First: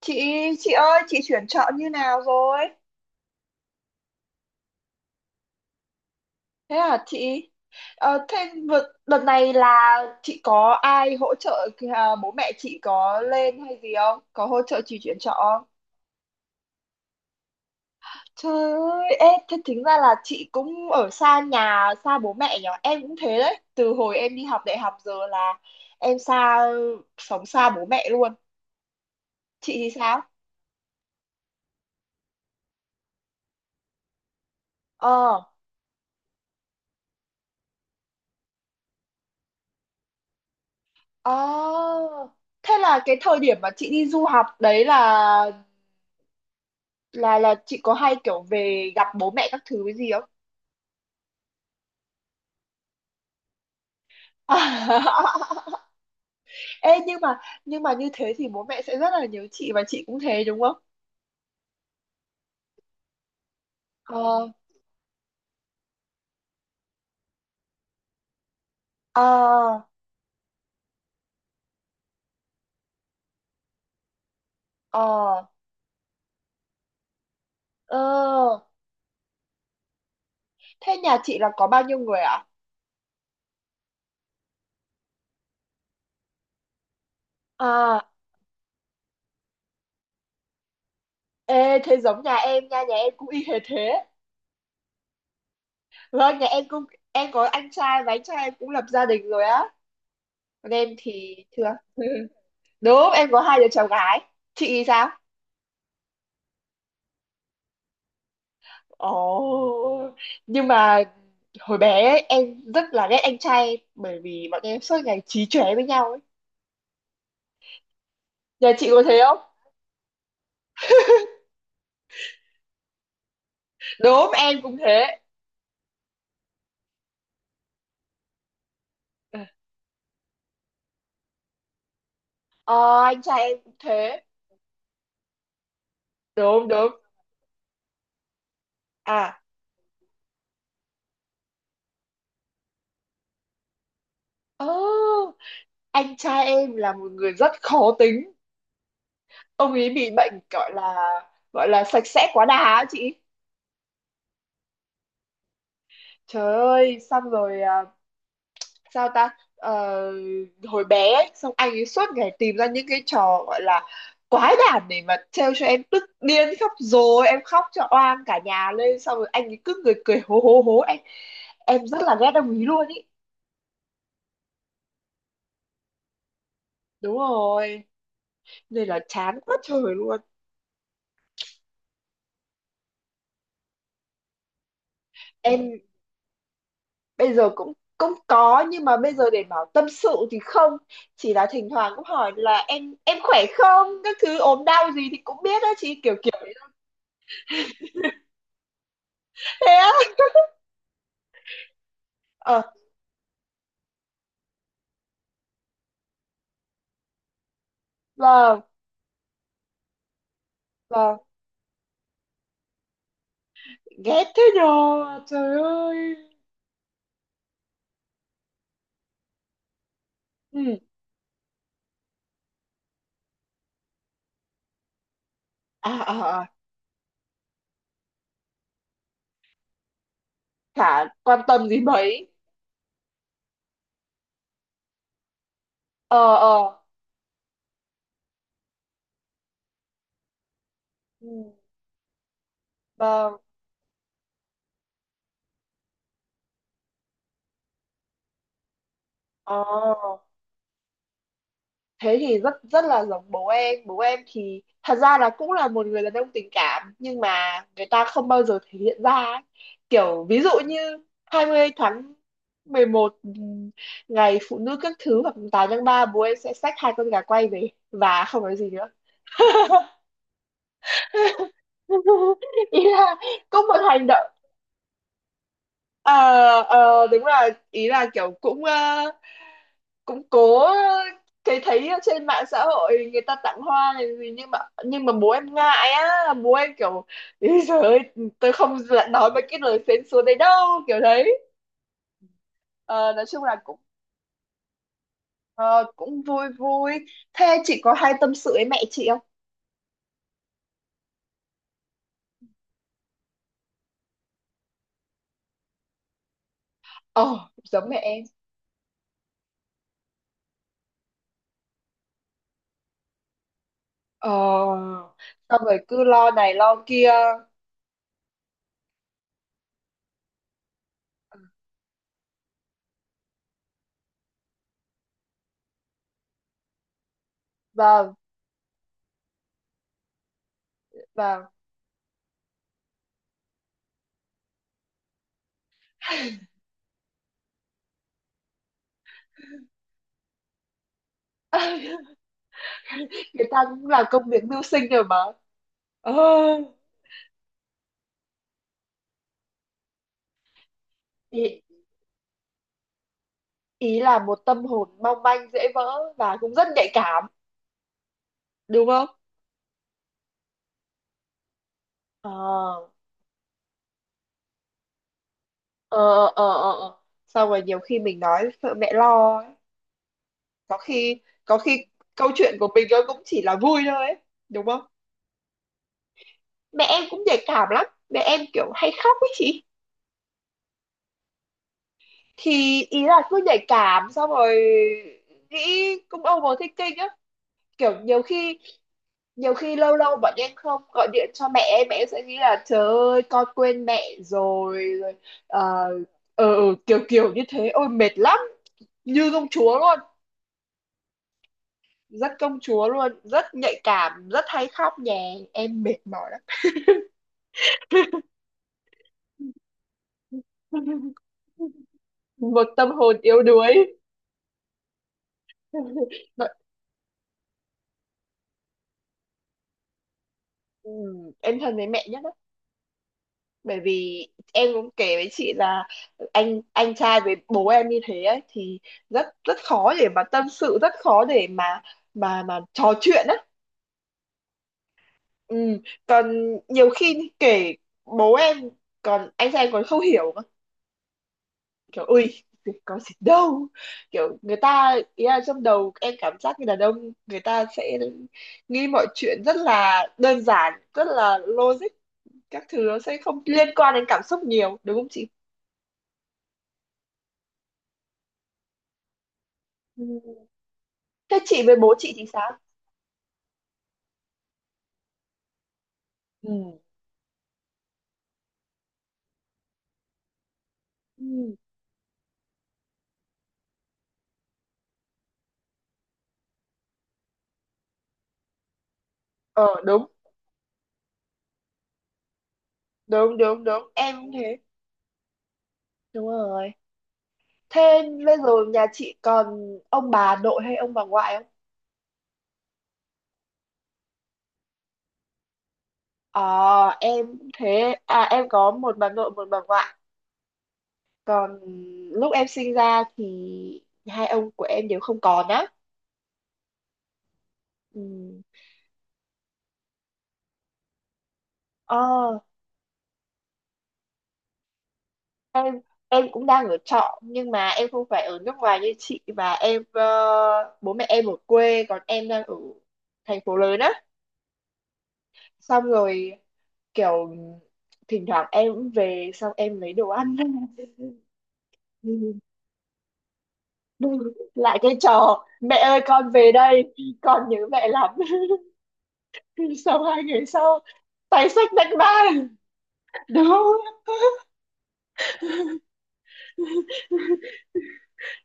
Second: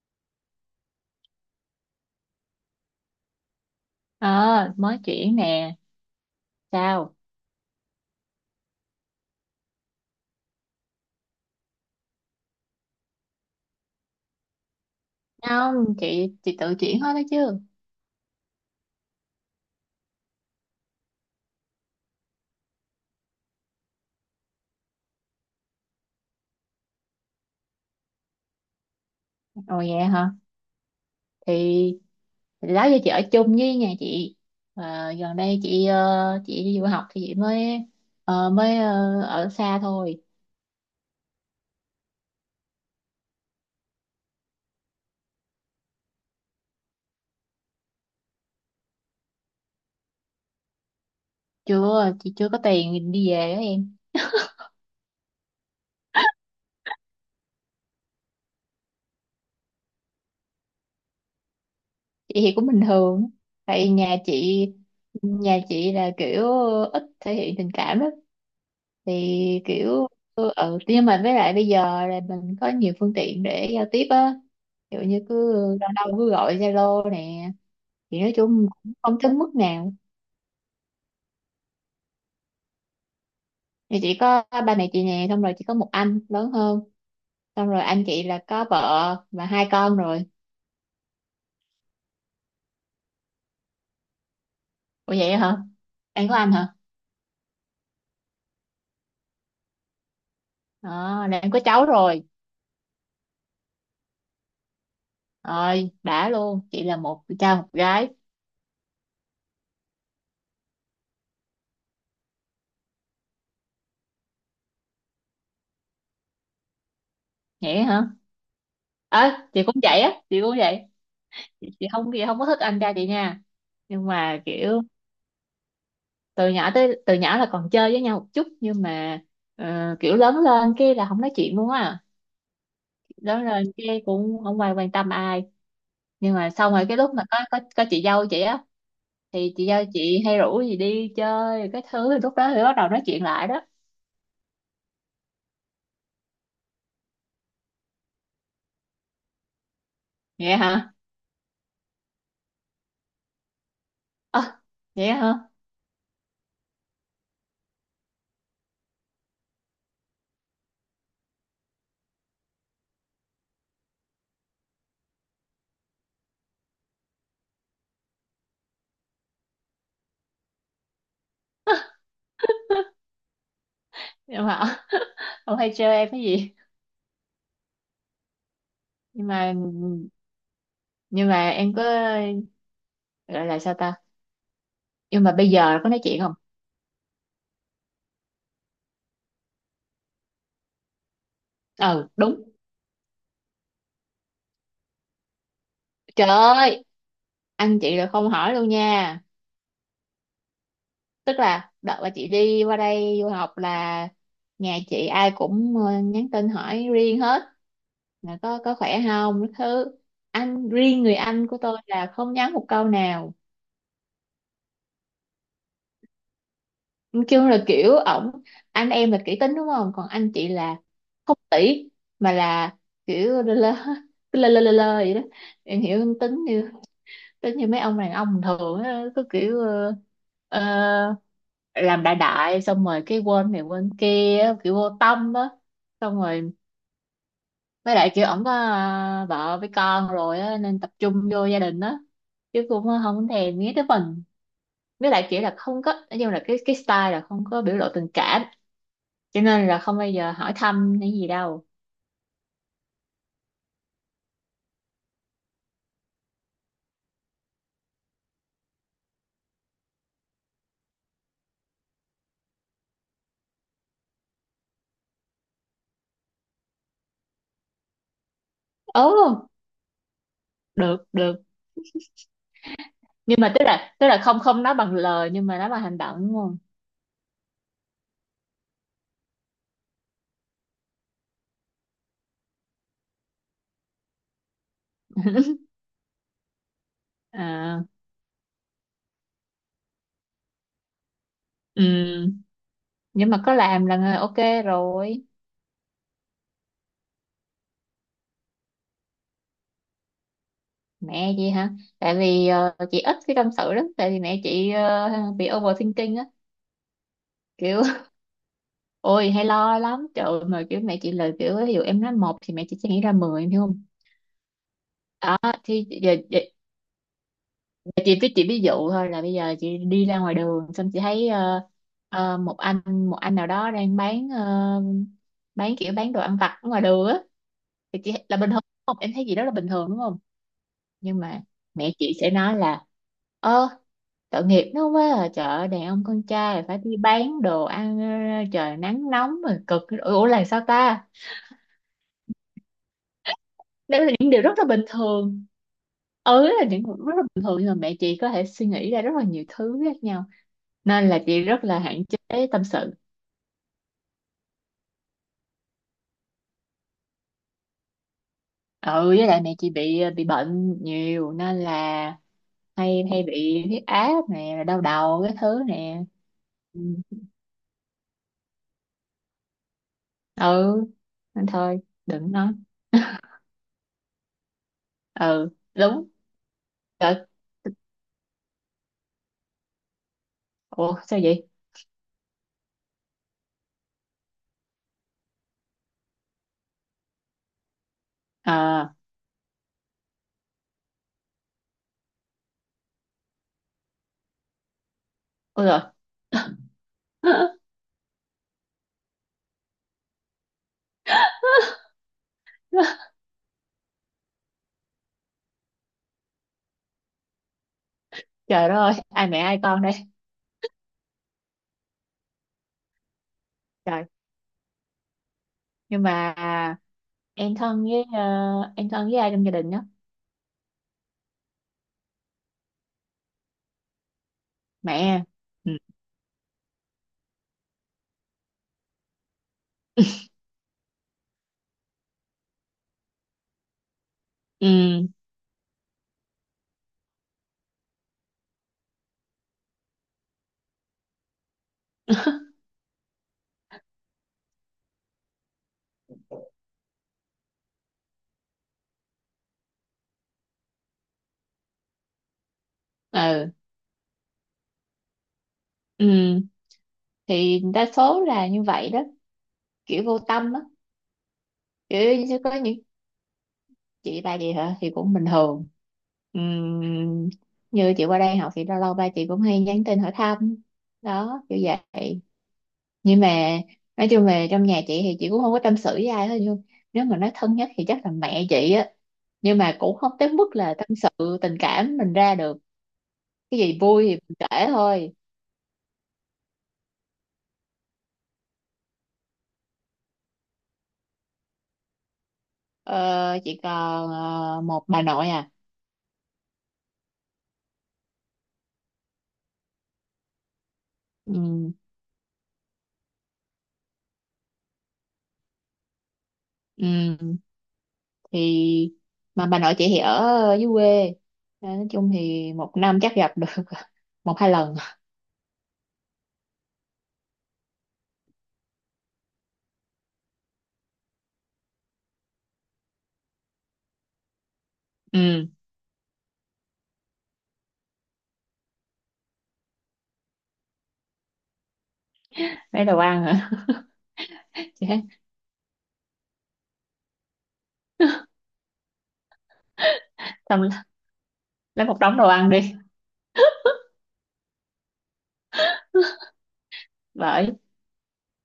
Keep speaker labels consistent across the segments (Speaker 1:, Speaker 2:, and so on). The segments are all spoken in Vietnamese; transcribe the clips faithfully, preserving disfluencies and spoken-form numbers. Speaker 1: chị chị ơi, chị chuyển chọn như nào rồi?
Speaker 2: Ờ, mới chuyển nè.
Speaker 1: Thế à
Speaker 2: Sao?
Speaker 1: chị? Ờ, thế vượt đợt này là chị có ai hỗ trợ à, bố mẹ chị có lên hay gì không, có hỗ trợ chị chuyển chọn không?
Speaker 2: Không, chị chị tự chuyển hết đó chứ.
Speaker 1: Trời ơi, ê, thế tính ra là chị cũng ở xa nhà, xa bố mẹ nhở. Em cũng thế đấy, từ hồi em đi học đại học giờ là em xa sống xa bố mẹ luôn. Chị
Speaker 2: Ồ,
Speaker 1: thì
Speaker 2: vậy
Speaker 1: sao?
Speaker 2: hả? Thì, thì đó giờ chị ở chung với nhà chị. Ờ, gần
Speaker 1: ờ
Speaker 2: đây chị ờ, chị đi du học thì chị mới ờ, mới ờ, ở xa thôi.
Speaker 1: ờ Thế là cái thời điểm mà chị đi du học đấy là, là là chị có hay kiểu về gặp bố mẹ các thứ cái gì không?
Speaker 2: Chưa, chị chưa có tiền đi về đó em.
Speaker 1: Ê, nhưng mà nhưng mà như thế thì bố mẹ sẽ rất là nhớ chị và chị cũng thế đúng không?
Speaker 2: Chị thì cũng bình thường. Tại nhà
Speaker 1: ờ
Speaker 2: chị nhà chị là kiểu ít thể hiện tình cảm đó. Thì
Speaker 1: ờ
Speaker 2: kiểu ừ nhưng mà với lại bây giờ là mình có nhiều phương tiện để giao tiếp á, ví dụ như cứ
Speaker 1: ờ
Speaker 2: đâu đâu cứ gọi Zalo nè, thì nói
Speaker 1: ờ
Speaker 2: chung cũng không tới mức nào.
Speaker 1: Thế nhà chị là có bao nhiêu người ạ?
Speaker 2: Thì chỉ có ba mẹ chị nè, xong rồi chỉ có một anh lớn hơn, xong rồi anh
Speaker 1: À?
Speaker 2: chị là có vợ và hai con rồi.
Speaker 1: Ê, thế giống nhà em nha, nhà em cũng y hệt thế.
Speaker 2: Ủa vậy hả? Em có
Speaker 1: Vâng, nhà
Speaker 2: anh
Speaker 1: em
Speaker 2: hả?
Speaker 1: cũng em có anh trai và anh trai em cũng lập gia đình rồi á, còn em
Speaker 2: Ờ,
Speaker 1: thì
Speaker 2: là em có
Speaker 1: chưa.
Speaker 2: cháu rồi.
Speaker 1: Đúng, em có hai đứa cháu gái. Chị thì sao?
Speaker 2: Rồi đã luôn, chị là một cha một gái.
Speaker 1: Ồ, nhưng mà hồi bé ấy, em rất là ghét anh trai bởi vì bọn em suốt ngày chí chóe với nhau ấy.
Speaker 2: Vậy hả?
Speaker 1: Nhà chị có thế
Speaker 2: Ờ,
Speaker 1: không?
Speaker 2: chị cũng vậy á, chị cũng vậy. Chị, chị không chị không có thích anh trai chị nha, nhưng
Speaker 1: Đúng,
Speaker 2: mà
Speaker 1: em cũng
Speaker 2: kiểu
Speaker 1: thế.
Speaker 2: từ nhỏ tới từ nhỏ là còn chơi với nhau một chút, nhưng mà ờ, kiểu lớn lên cái là không nói chuyện luôn á.
Speaker 1: Ờ, anh trai
Speaker 2: Lớn
Speaker 1: em
Speaker 2: lên
Speaker 1: cũng
Speaker 2: cái
Speaker 1: thế.
Speaker 2: cũng không ai quan tâm ai. Nhưng mà
Speaker 1: Đúng,
Speaker 2: xong rồi
Speaker 1: đúng.
Speaker 2: cái lúc mà có có có chị dâu chị á,
Speaker 1: À,
Speaker 2: thì chị dâu chị hay rủ gì đi chơi cái thứ thì lúc đó thì bắt đầu nói chuyện lại đó.
Speaker 1: ơ, anh trai em là một người rất khó tính. Ông ấy bị bệnh
Speaker 2: Vậy
Speaker 1: gọi
Speaker 2: hả?
Speaker 1: là gọi là sạch sẽ quá đà á chị.
Speaker 2: Ơ, vậy hả?
Speaker 1: Trời ơi, xong rồi à, sao ta. Ờ, hồi bé ấy, xong anh ấy suốt ngày tìm ra những cái trò gọi là quái đản để mà trêu cho em tức điên khóc, rồi em khóc cho oan cả nhà lên, xong rồi anh ấy cứ người cười hố hố hố, em em rất là ghét, đồng ý luôn ý.
Speaker 2: Nhưng mà ờ, ông hay chơi em cái gì?
Speaker 1: Đúng rồi, nên là
Speaker 2: Nhưng
Speaker 1: chán
Speaker 2: mà,
Speaker 1: quá trời luôn.
Speaker 2: nhưng mà em có gọi là sao ta, nhưng mà bây giờ
Speaker 1: Em
Speaker 2: có nói chuyện không?
Speaker 1: bây giờ cũng cũng có, nhưng mà bây giờ để bảo tâm sự thì không, chỉ là thỉnh thoảng cũng
Speaker 2: Ừ
Speaker 1: hỏi
Speaker 2: đúng,
Speaker 1: là em em khỏe không, các thứ ốm đau gì thì cũng biết đó chị, kiểu
Speaker 2: trời
Speaker 1: kiểu.
Speaker 2: ơi, anh chị là không hỏi luôn nha.
Speaker 1: Thế á?
Speaker 2: Tức là đợt mà chị
Speaker 1: ờ
Speaker 2: đi qua đây du học là nhà chị ai cũng ờ, nhắn tin hỏi riêng hết, là có
Speaker 1: vâng,
Speaker 2: có khỏe không cái thứ, anh riêng người
Speaker 1: vâng.
Speaker 2: anh của tôi là không nhắn một câu nào.
Speaker 1: Ghét thế nhờ. Trời ơi.
Speaker 2: Kêu là kiểu ổng, anh em là kỹ tính đúng không, còn anh chị là
Speaker 1: Ừ.
Speaker 2: không tỷ mà là kiểu lơ lơ, cứ lơ lơ lơ lơ vậy đó. Em
Speaker 1: À,
Speaker 2: hiểu
Speaker 1: à,
Speaker 2: tính
Speaker 1: à,
Speaker 2: như tính như mấy ông đàn ông bình thường á, cứ kiểu
Speaker 1: chả
Speaker 2: uh,
Speaker 1: quan tâm gì
Speaker 2: làm đại
Speaker 1: mấy.
Speaker 2: đại, xong rồi cái quên này quên kia á, kiểu vô tâm á. Xong
Speaker 1: ờ
Speaker 2: rồi
Speaker 1: ờ
Speaker 2: với lại kiểu ổng có à, vợ với con rồi á nên tập
Speaker 1: ừ.
Speaker 2: trung vô gia đình á, chứ cũng không
Speaker 1: Vâng.
Speaker 2: thèm nghĩ tới mình. Với lại kiểu là không có, nói chung là cái cái style là không có biểu lộ tình cảm, cho nên là không bao
Speaker 1: ờ
Speaker 2: giờ hỏi thăm hay gì đâu.
Speaker 1: Thế thì rất rất là giống bố em. Bố em thì thật ra là cũng là một người đàn ông tình cảm nhưng mà người ta không bao giờ thể hiện ra ấy. Kiểu ví dụ như hai mươi tháng mười một, ừ, ngày phụ nữ các thứ, hoặc tám tháng ba bố em sẽ xách hai con gà quay về và không nói gì nữa.
Speaker 2: Ồ, được được.
Speaker 1: Ý là
Speaker 2: Nhưng mà
Speaker 1: cũng
Speaker 2: tức
Speaker 1: một
Speaker 2: là
Speaker 1: hành
Speaker 2: tức là
Speaker 1: động.
Speaker 2: không không nói bằng lời nhưng mà nói bằng hành động
Speaker 1: ờ
Speaker 2: đúng không?
Speaker 1: ờ Đúng là ý là kiểu cũng, ờ, cũng cố thấy thấy ở trên mạng xã hội người ta tặng hoa này gì, nhưng mà nhưng mà bố em ngại á, bố em kiểu "Ý giời
Speaker 2: À,
Speaker 1: ơi, tôi không dạ- nói mấy cái lời phến xúa đấy đâu" kiểu đấy.
Speaker 2: ừ.
Speaker 1: Ờ, nói
Speaker 2: Nhưng mà
Speaker 1: chung
Speaker 2: có
Speaker 1: là cũng,
Speaker 2: làm là ok rồi.
Speaker 1: ờ, cũng vui vui. Thế chị có hay tâm sự với mẹ chị không?
Speaker 2: Mẹ chị hả? Tại vì ờ, chị ít khi tâm sự lắm, tại vì mẹ chị ờ, bị overthinking á,
Speaker 1: ờ
Speaker 2: kiểu
Speaker 1: Giống mẹ em.
Speaker 2: ôi hay lo lắm, trời ơi, mà kiểu mẹ chị lời kiểu, ví dụ em nói một thì mẹ chị sẽ nghĩ ra mười, em hiểu không?
Speaker 1: ờ
Speaker 2: Đó
Speaker 1: Xong rồi
Speaker 2: thì
Speaker 1: cứ
Speaker 2: giờ,
Speaker 1: lo
Speaker 2: giờ,
Speaker 1: này lo kia. Ờ,
Speaker 2: giờ chị với chị, ví dụ thôi là bây giờ chị đi ra ngoài đường xong chị thấy ờ, ờ, một anh một anh nào đó đang bán ờ, bán kiểu bán đồ ăn vặt ở ngoài đường á, thì chị
Speaker 1: vâng,
Speaker 2: là bình thường đúng không, em thấy gì đó là bình thường đúng không. Nhưng mà
Speaker 1: vâng.
Speaker 2: mẹ chị sẽ nói là: Ơ, tội nghiệp nó quá à, trời ơi, đàn ông con trai là phải đi bán đồ ăn ờ, trời nắng nóng mà cực, ủa ủa là sao ta.
Speaker 1: Người ta cũng làm
Speaker 2: Đấy là
Speaker 1: công
Speaker 2: những điều
Speaker 1: việc
Speaker 2: rất
Speaker 1: mưu
Speaker 2: là bình
Speaker 1: sinh rồi mà.
Speaker 2: thường.
Speaker 1: Ờ,
Speaker 2: Ừ, là những điều rất là bình thường, nhưng mà mẹ chị có thể suy nghĩ ra rất là nhiều thứ khác nhau, nên là chị
Speaker 1: ý,
Speaker 2: rất là hạn chế tâm sự.
Speaker 1: ý là một tâm hồn mong manh dễ vỡ và cũng rất nhạy cảm đúng không?
Speaker 2: Ừ, với lại mẹ chị bị ờ, bị bệnh nhiều nên là
Speaker 1: ờ
Speaker 2: hay hay bị huyết áp nè, rồi đau đầu cái thứ nè.
Speaker 1: ờ ờ ờ
Speaker 2: Ừ.
Speaker 1: ờ. Xong rồi nhiều khi mình nói sợ mẹ lo ấy. có
Speaker 2: Ừ.
Speaker 1: khi
Speaker 2: Nên
Speaker 1: có
Speaker 2: thôi
Speaker 1: khi câu
Speaker 2: đừng nói.
Speaker 1: chuyện của mình nó cũng chỉ là vui thôi ấy, đúng không?
Speaker 2: Ừ đúng.
Speaker 1: Mẹ em cũng
Speaker 2: Trời,
Speaker 1: nhạy cảm lắm, mẹ em kiểu hay khóc ấy chị.
Speaker 2: ủa sao vậy?
Speaker 1: Thì ý là cứ nhạy cảm, xong rồi nghĩ, cũng overthinking á, kiểu nhiều khi
Speaker 2: À,
Speaker 1: nhiều khi lâu lâu bọn em không gọi điện cho mẹ em, mẹ em sẽ nghĩ là trời ơi con quên mẹ rồi rồi.
Speaker 2: ôi rồi.
Speaker 1: ờ ờ, ờ, kiểu kiểu như thế, ôi mệt lắm. Như công chúa luôn, rất công chúa luôn, rất nhạy cảm, rất hay khóc nhè, em mệt mỏi lắm.
Speaker 2: Trời đất ơi, ai mẹ ai con đây.
Speaker 1: Một tâm hồn yếu đuối.
Speaker 2: Trời. Nhưng mà
Speaker 1: Vậy,
Speaker 2: em thân với, ờ, em thân với ai trong gia đình đó?
Speaker 1: ừ, em thân với mẹ nhất bởi vì em cũng
Speaker 2: Mẹ
Speaker 1: kể
Speaker 2: em.
Speaker 1: với chị
Speaker 2: Ừ.
Speaker 1: là anh anh trai với bố em như thế ấy thì rất rất khó để mà tâm sự, rất khó để mà mà mà trò chuyện á.
Speaker 2: Ừ.
Speaker 1: Ừ. Còn nhiều khi kể bố em, còn anh trai em còn không hiểu cơ. Kiểu "ui có gì đâu" kiểu, người ta ý là trong đầu em cảm giác như đàn ông người ta sẽ nghĩ mọi chuyện rất là đơn giản, rất là logic, các thứ nó sẽ không
Speaker 2: Ừ.
Speaker 1: liên quan đến cảm xúc nhiều, đúng không
Speaker 2: Ừ. Thì đa số là như vậy đó,
Speaker 1: chị?
Speaker 2: kiểu vô tâm á,
Speaker 1: Thế chị với bố chị
Speaker 2: kiểu
Speaker 1: thì
Speaker 2: như sẽ có
Speaker 1: sao?
Speaker 2: những. Chị ba chị hả? Thì cũng bình thường.
Speaker 1: Ừ.
Speaker 2: Ừm. Như chị qua đây học thì lâu lâu ba chị cũng hay nhắn tin hỏi thăm. Đó,
Speaker 1: Ừ.
Speaker 2: kiểu vậy. Nhưng mà nói chung về trong nhà chị thì chị cũng không có tâm sự với ai hết, nhưng nếu mà nói thân nhất thì chắc là mẹ chị á, nhưng
Speaker 1: ờ
Speaker 2: mà cũng
Speaker 1: Đúng,
Speaker 2: không tới mức là tâm sự tình cảm mình ra được.
Speaker 1: đúng,
Speaker 2: Cái
Speaker 1: đúng,
Speaker 2: gì
Speaker 1: đúng,
Speaker 2: vui thì
Speaker 1: em cũng
Speaker 2: mình
Speaker 1: thế.
Speaker 2: kể thôi.
Speaker 1: Đúng rồi. Thế bây giờ nhà chị còn ông bà nội hay ông bà ngoại không?
Speaker 2: ờ, chị còn ờ, một bà nội à.
Speaker 1: ờ em cũng thế à, em có một bà nội, một bà ngoại. Còn
Speaker 2: Ừ,
Speaker 1: lúc em sinh ra thì hai ông của em đều không còn á.
Speaker 2: ừ,
Speaker 1: Ừ.
Speaker 2: thì mà bà nội chị thì ở dưới quê, nên nói chung
Speaker 1: ờ
Speaker 2: thì một năm chắc gặp được một hai lần.
Speaker 1: em em cũng đang ở trọ nhưng mà em không phải ở nước ngoài như chị, và em, ờ, bố mẹ em ở quê còn em đang ở thành phố lớn á.
Speaker 2: Ừ,
Speaker 1: Xong rồi kiểu thỉnh thoảng em cũng về, xong em lấy đồ ăn.
Speaker 2: lấy đồ ăn hả?
Speaker 1: Lại
Speaker 2: Chị
Speaker 1: cái
Speaker 2: thấy,
Speaker 1: trò "mẹ ơi con về đây, con nhớ mẹ lắm". Sau hai ngày
Speaker 2: xong
Speaker 1: sau tay xách
Speaker 2: lấy một
Speaker 1: bánh ba.
Speaker 2: đống đồ ăn đi.
Speaker 1: Đúng.
Speaker 2: Bởi.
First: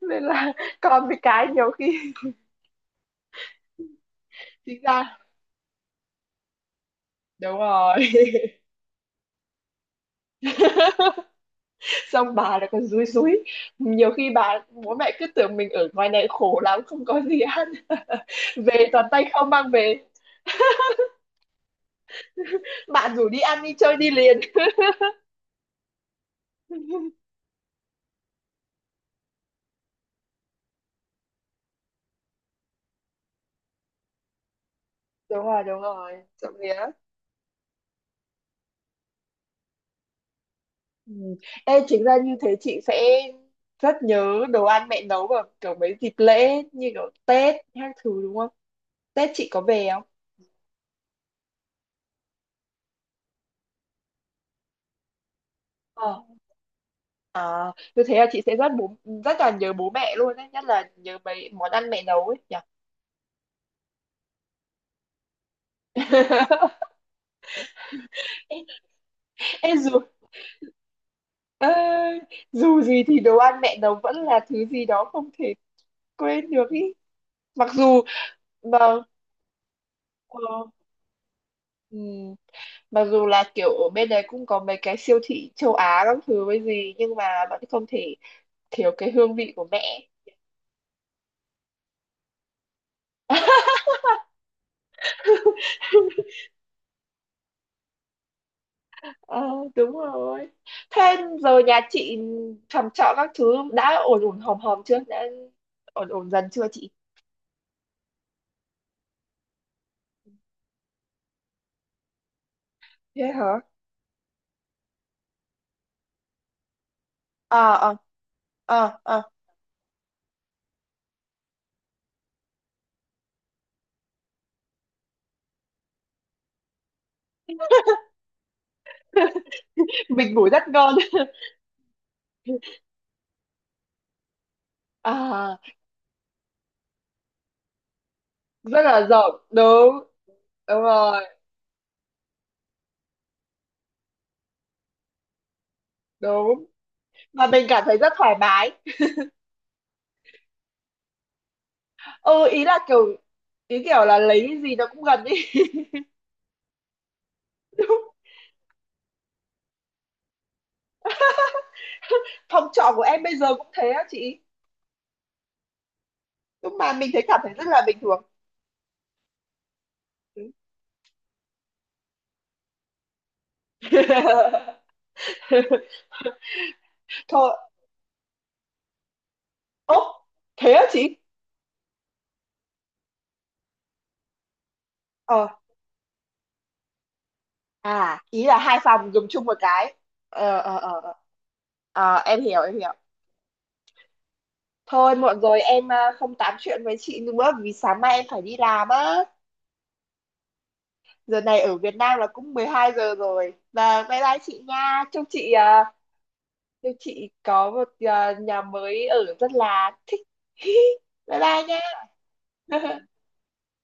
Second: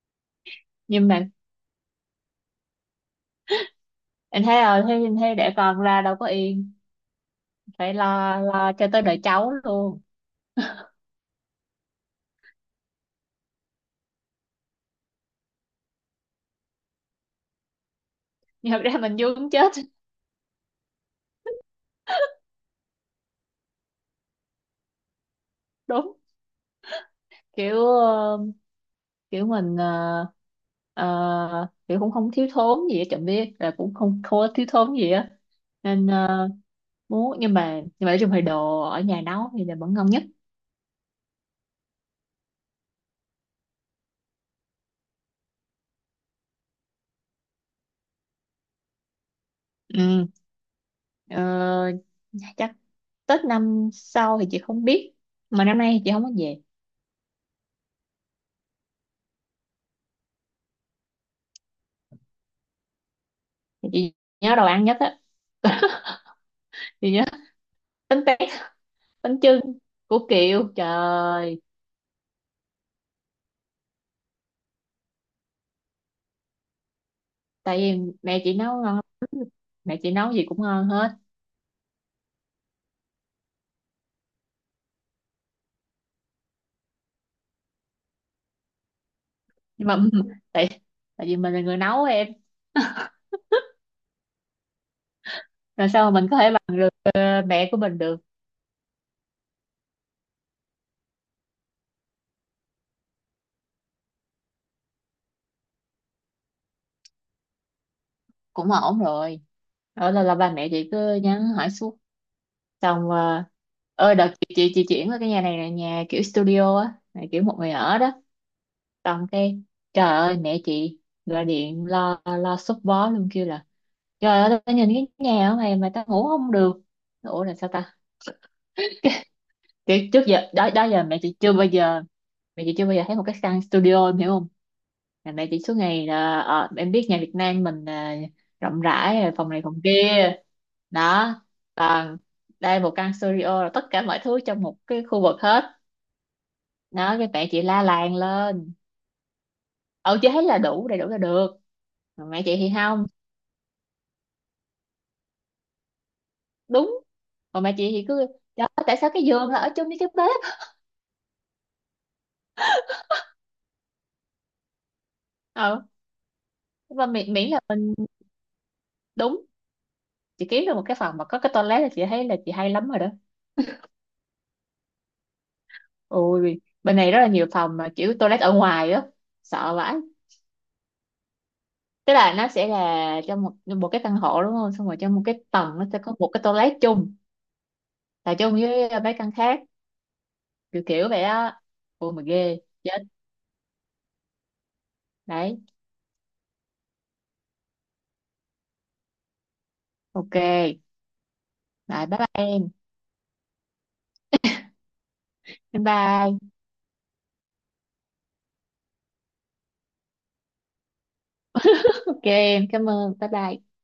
Speaker 1: Nên là con
Speaker 2: Nhưng
Speaker 1: với
Speaker 2: mà
Speaker 1: cái nhiều khi.
Speaker 2: em thấy
Speaker 1: Chính
Speaker 2: rồi, thế
Speaker 1: ra
Speaker 2: thế để con ra đâu có yên,
Speaker 1: đúng
Speaker 2: phải
Speaker 1: rồi.
Speaker 2: lo lo cho tới đời cháu luôn.
Speaker 1: Xong bà lại còn dúi dúi, nhiều khi bà, bố mẹ cứ tưởng mình ở ngoài này khổ lắm không có gì ăn.
Speaker 2: Nhưng thật
Speaker 1: Về
Speaker 2: ra
Speaker 1: toàn
Speaker 2: mình
Speaker 1: tay không
Speaker 2: vướng
Speaker 1: mang
Speaker 2: chết.
Speaker 1: về, bạn rủ đi ăn đi chơi đi liền.
Speaker 2: Đúng, kiểu ờ, kiểu mình, ờ, ờ, kiểu cũng không thiếu thốn gì hết, chẳng biết là cũng không thua thiếu thốn gì á.
Speaker 1: Đúng rồi, đúng
Speaker 2: Nên
Speaker 1: rồi,
Speaker 2: ờ,
Speaker 1: trộm vía.
Speaker 2: muốn, nhưng mà nhưng mà nói chung thì đồ ở nhà nấu thì là vẫn ngon nhất.
Speaker 1: Ừ. Ê, chính ra như thế chị sẽ rất nhớ đồ ăn mẹ nấu vào kiểu mấy dịp lễ như kiểu Tết hay thứ, đúng không? Tết chị có về không?
Speaker 2: Ừ. ờ, Chắc Tết năm sau thì chị không biết, mà năm nay thì
Speaker 1: ờ
Speaker 2: chị không có về.
Speaker 1: À, như thế là chị sẽ rất bố rất là nhớ bố mẹ luôn ấy, nhất là nhớ mấy món ăn mẹ nấu ấy nhỉ.
Speaker 2: Thì chị nhớ đồ ăn nhất á. Chị nhớ bánh tét,
Speaker 1: ê,
Speaker 2: bánh chưng
Speaker 1: ê, dù
Speaker 2: của kiều, trời.
Speaker 1: ê, dù gì thì đồ ăn mẹ nấu vẫn là thứ gì đó không thể quên được ý, mặc
Speaker 2: Tại
Speaker 1: dù
Speaker 2: vì mẹ chị
Speaker 1: mà
Speaker 2: nấu ngon lắm. Mẹ chị nấu gì cũng
Speaker 1: ờ,
Speaker 2: ngon hết.
Speaker 1: ừ. Mặc dù là kiểu ở bên đấy cũng có mấy cái siêu thị châu Á các thứ với gì, nhưng mà vẫn không thể thiếu cái hương vị của
Speaker 2: Nhưng mà
Speaker 1: mẹ.
Speaker 2: tại tại vì mình là người nấu em, làm sao mà mình có thể bằng được ờ, mẹ của mình được.
Speaker 1: ờ Đúng rồi. Thế giờ nhà chị, phòng trọ các thứ đã ổn ổn hòm hòm chưa, đã ổn ổn dần chưa chị?
Speaker 2: Cũng ổn rồi. Đó là, là ba mẹ chị cứ nhắn hỏi suốt, xong
Speaker 1: Thế
Speaker 2: ờ,
Speaker 1: hả?
Speaker 2: ơi đợt chị, chị chị chuyển qua cái nhà này là nhà kiểu studio á, là kiểu một
Speaker 1: ờ
Speaker 2: người
Speaker 1: ờ
Speaker 2: ở đó.
Speaker 1: ờ ờ
Speaker 2: Xong cái trời ơi, mẹ chị gọi điện lo lo sốt vó luôn, kêu là: Trời ơi tao nhìn cái nhà ở này mà tao ngủ không được. Ủa là sao ta. Kiểu trước
Speaker 1: mình
Speaker 2: giờ
Speaker 1: ngủ rất
Speaker 2: đó đó
Speaker 1: ngon.
Speaker 2: giờ mẹ chị chưa bao giờ mẹ chị chưa bao giờ thấy một cái căn studio, em hiểu không? Ngày này
Speaker 1: À,
Speaker 2: chị suốt ngày là, ờ, em biết nhà Việt Nam mình à,
Speaker 1: rất
Speaker 2: rộng
Speaker 1: là
Speaker 2: rãi à,
Speaker 1: rộng,
Speaker 2: phòng này phòng
Speaker 1: đúng,
Speaker 2: kia
Speaker 1: đúng rồi,
Speaker 2: đó. Còn đây một căn studio là tất cả mọi thứ trong một cái khu vực hết.
Speaker 1: đúng,
Speaker 2: Đó cái
Speaker 1: mà
Speaker 2: mẹ chị
Speaker 1: mình cảm
Speaker 2: la
Speaker 1: thấy rất
Speaker 2: làng
Speaker 1: thoải mái.
Speaker 2: lên. Ừ, chị thấy là đủ, đầy đủ là được, mà mẹ
Speaker 1: Ừ,
Speaker 2: chị
Speaker 1: ý
Speaker 2: thì
Speaker 1: là kiểu,
Speaker 2: không.
Speaker 1: ý kiểu là lấy cái gì nó cũng gần ý.
Speaker 2: Đúng. Còn mẹ chị thì cứ: Trời ơi, tại sao cái giường là ở chung với cái bếp.
Speaker 1: Phòng trọ của em bây giờ cũng thế á chị,
Speaker 2: Ừ.
Speaker 1: nhưng mà
Speaker 2: Nhưng mà
Speaker 1: mình thấy
Speaker 2: miễn,
Speaker 1: cảm
Speaker 2: miễn
Speaker 1: thấy
Speaker 2: là
Speaker 1: rất là
Speaker 2: mình,
Speaker 1: bình thường.
Speaker 2: đúng, chị kiếm được một cái phòng mà có cái toilet là chị thấy là chị hay lắm rồi đó. Ôi, bên này rất là nhiều
Speaker 1: Thôi.
Speaker 2: phòng mà kiểu toilet ở ngoài á, sợ vãi.
Speaker 1: Ố, thế á chị?
Speaker 2: Tức là nó sẽ là trong một một cái căn hộ đúng không? Xong rồi trong một cái
Speaker 1: ờ
Speaker 2: tầng nó sẽ có một cái toilet chung,
Speaker 1: À,
Speaker 2: là
Speaker 1: ý
Speaker 2: chung
Speaker 1: là hai
Speaker 2: với
Speaker 1: phòng
Speaker 2: mấy
Speaker 1: dùng
Speaker 2: căn
Speaker 1: chung một
Speaker 2: khác,
Speaker 1: cái. ờ ờ
Speaker 2: kiểu
Speaker 1: ờ
Speaker 2: kiểu
Speaker 1: ờ.
Speaker 2: vậy á. Ôi
Speaker 1: Ờ,
Speaker 2: mà
Speaker 1: em
Speaker 2: ghê,
Speaker 1: hiểu, em hiểu.
Speaker 2: chết.
Speaker 1: Thôi muộn rồi
Speaker 2: Đấy,
Speaker 1: em à, không tám chuyện với chị nữa vì sáng mai em phải đi làm á.
Speaker 2: ok.
Speaker 1: Giờ này ở Việt
Speaker 2: Rồi bye
Speaker 1: Nam là
Speaker 2: bye
Speaker 1: cũng mười
Speaker 2: em.
Speaker 1: hai giờ rồi, và bye bye chị nha, chúc chị,
Speaker 2: Bye
Speaker 1: à,
Speaker 2: bye.
Speaker 1: chúc chị có một, à, nhà mới ở rất là thích. Bye bye
Speaker 2: Ok em, cảm
Speaker 1: nha.
Speaker 2: ơn. Bye bye.